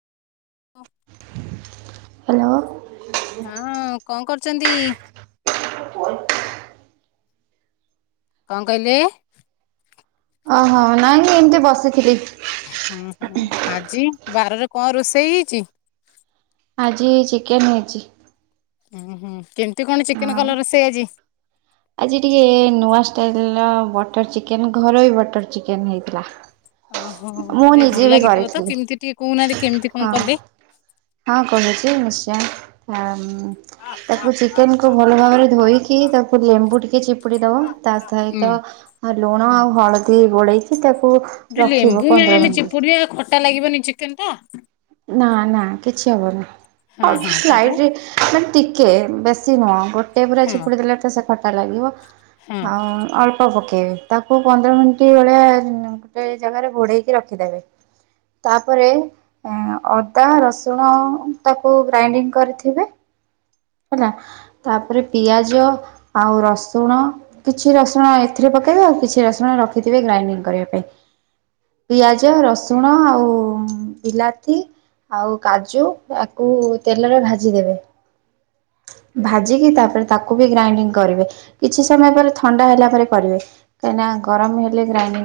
ହ। ହ୍ୟାଲୋ। ହଁ କଣ କରୁଛନ୍ତି? କଣ କହିଲେ? ଓହୋ, ନାଇଁଁ ଏମିତି ବସିଥିଲି। ହୁଁ ହୁଁ ଆଜି ବାରରେ କଣ ରୋଷେଇ ହେଇଛି? ଆଜି ଚିକେନ ହେଇଛି ଉୁଁ ହୁଁ କେମିତି କଣ ଚିକେନ ହଁ। କଲ ରୋଷେଇ ଆଜି? ଆଜି ଟିକେ ନୂଆ ଷ୍ଟାଇଲର ବଟର ଚିକେନ ଘର ବି ବଟର ଚିକେନ ହେଇଥିଲା। ଓହୋ ମୁଁ ତାହେଲେ ନିଜେ ଭଲ ବି ଲାଗିଥିବ ତ କରିଥିଲି କେମିତି ଟିକେ କହୁନାହାନ୍ତି କେମିତି କଣ ହଁ କଲେ? ହଁ କହୁଛି ନିଶ୍ଚୟ ଆଁ ତାକୁ ଚିକେନ କୁ ଭଲ ଭାବରେ ଧୋଇକି ତାକୁ ଲେମ୍ବୁ ଟିକେ ଚିପୁଡି ଦବ ତା ହୁଁ ସହିତ ଆଉ ଲୁଣ ଆଉ ହଳଦୀ ଗୋଳେଇଛି ତାକୁ ଯୋଉ ରଖିବ ଲେମ୍ବୁ ମା ପନ୍ଦର ଆମେ ମିନିଟ୍। ଚିପୁଡି ବା ଖଟା ଲାଗିବନି ଚିକେନଟା। ନା ନା କିଛି ହବନି ହଁ ଅଳ୍ପ ହଁ ତାପରେ ସ୍ଲାଇଟିଲି ମାନେ ଟିକେ କିଛି ନୁହଁ ଗୋଟେ ପୁରା ହଁ ଚିପୁଡି ଦେଲେ ତ ସେ ଖଟା ଲାଗିବ ହଁ ଆଉ ଅଳ୍ପ ପ [inaudible] ତାକୁ ପନ୍ଦର ମିନିଟ ଭଳିଆ ଗୋଟେ ଜାଗାରେ ଘୋଡ଼େଇକି ରଖିଦେବେ। ତାପରେ ଅଦା ରସୁଣ ତାକୁ ଗ୍ରାଇଣ୍ଡିଙ୍ଗ କରିଥିବେ। ହେଲା ତାପରେ ପିଆଜ ଆଉ ରସୁଣ କିଛି ରସୁଣ ଏଥିରେ ପ କେଇବେ ଆଉ କିଛି ରସୁଣ ରଖିଥିବେ ଗ୍ରାଇଣ୍ଡି କରିବା ପାଇଁ ପିଆଜ ରସୁଣ ଆଉ ବିଲାତି ଆଉ କାଜୁ ଆକୁ ତେଲରେ ଭାଜି ଦେବେ [inaudible] ଭାଜିକି ତାପରେ ତାକୁ ବି ଗ୍ରାଇଣ୍ଡିଙ୍ଗ କରିବେ କିଛି ସମୟ ପରେ ଥଣ୍ଡା ହେଲା ପରେ କରିବେ କାହିଁକିନା ଗରମ ହେଲେ ଗ୍ରାଇଣ୍ଡିଙ୍ଗ